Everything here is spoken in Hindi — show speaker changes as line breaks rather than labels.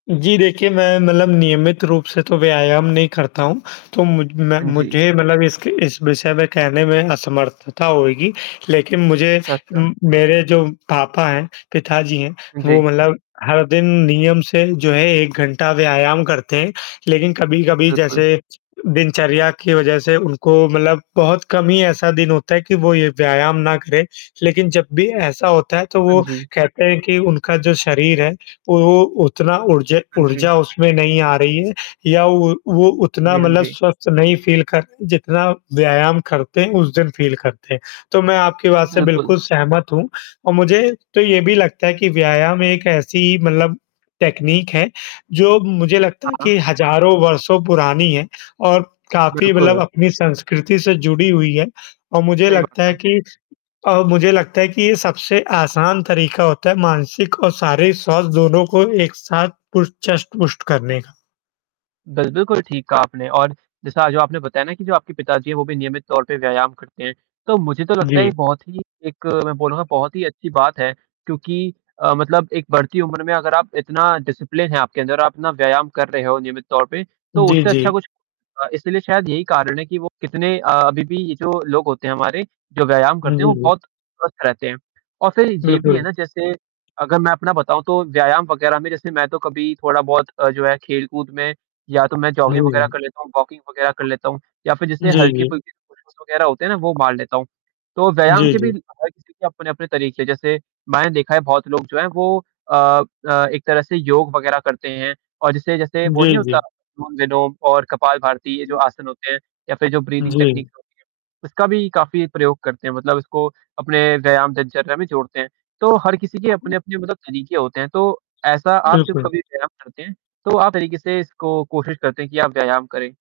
जी देखिए, मैं मतलब नियमित रूप से तो व्यायाम नहीं करता हूँ तो मुझ मैं
हाँ जी।
मुझे मतलब इसके इस विषय में कहने में असमर्थता होएगी। लेकिन मुझे
अच्छा, अच्छा।
उम, मेरे जो पापा हैं, पिताजी हैं, वो
जी।
मतलब हर दिन नियम से जो है 1 घंटा व्यायाम करते हैं। लेकिन कभी-कभी
बिल्कुल।
जैसे दिनचर्या की वजह से उनको मतलब बहुत कम ही ऐसा दिन होता है कि वो ये व्यायाम ना करें। लेकिन जब भी ऐसा होता है तो
हाँ
वो,
जी।
कहते हैं कि उनका जो शरीर है, वो वो उतना ऊर्जे
हाँ जी।
ऊर्जा उसमें नहीं आ रही है, या वो वो
हाँ
उतना
जी, हाँ
मतलब
जी।
स्वस्थ नहीं फ़ील करते जितना व्यायाम करते हैं, उस दिन फ़ील करते हैं। तो मैं आपकी बात से
बिल्कुल।
बिल्कुल सहमत हूँ, और मुझे तो ये भी लगता है कि व्यायाम एक ऐसी मतलब टेक्नीक है, जो मुझे लगता है
हाँ।
कि हज़ारों वर्षों पुरानी है और काफ़ी मतलब
बिल्कुल।
अपनी संस्कृति से जुड़ी हुई है। अ, मुझे
सही बात
लगता है
है।
कि अ, मुझे लगता है कि ये सबसे आसान तरीका होता है मानसिक और शारीरिक स्वास्थ्य दोनों को एक साथ पुश चस्ट, पुष्ट करने का।
बिल बिल्कुल ठीक कहा आपने और जैसा जो आपने बताया ना कि जो आपके पिताजी हैं वो भी नियमित तौर पे व्यायाम करते हैं। तो मुझे तो लगता है ये
जी।
बहुत ही एक मैं बोलूँगा बहुत ही अच्छी बात है, क्योंकि अ, मतलब एक बढ़ती उम्र में अगर आप इतना डिसिप्लिन है आपके अंदर, आप ना व्यायाम कर रहे हो नियमित तौर पे, तो
जी,
उससे अच्छा
जी।
कुछ अ, इसलिए शायद यही कारण है कि वो कितने अ अभी भी ये जो लोग होते हैं हमारे, जो व्यायाम
हुँ,
करते हैं वो
जी, जी।
बहुत स्वस्थ रहते हैं। और फिर ये भी है
बिल्कुल।
ना जैसे, अगर मैं अपना बताऊँ तो व्यायाम वगैरह में जैसे मैं तो कभी थोड़ा-बहुत अ, जो है खेल-कूद में, या तो मैं जॉगिंग वगैरह कर
हुँ।
लेता हूँ, वॉकिंग वगैरह कर लेता हूँ, या फिर जैसे
जी, जी।
हल्के-फुल्के पुश-अप्स वगैरह होते हैं ना, वो मार लेता हूँ। तो व्यायाम
जी,
के
जी।
भी ल अ, हर किसी के अपने-अपने तरीक़े जैसे, मैंने देखा है बहुत लोग जो हैं, वो अ अ, एक तरह से योग वग़ैरह करते हैं और जिसे जैसे वो नहीं
जी,
होता
जी।
अनुलोम-विलोम और कपाल भारती ये जो आसन होते हैं, या फिर जो ब्रीदिंग टेक्नीक
जी।
होती है, उसका भी काफ़ी प्रयोग करते हैं मतलब उसको अपने व्यायाम दिनचर्या में जोड़ते हैं। तो हर किसी के अपने-अपने मतलब तरीके होते हैं, तो ऐसा आप जब
बिल्कुल।
कभी व्यायाम करते हैं, तो आप तरीके से इसको कोशिश करते हैं कि आप व्यायाम करें?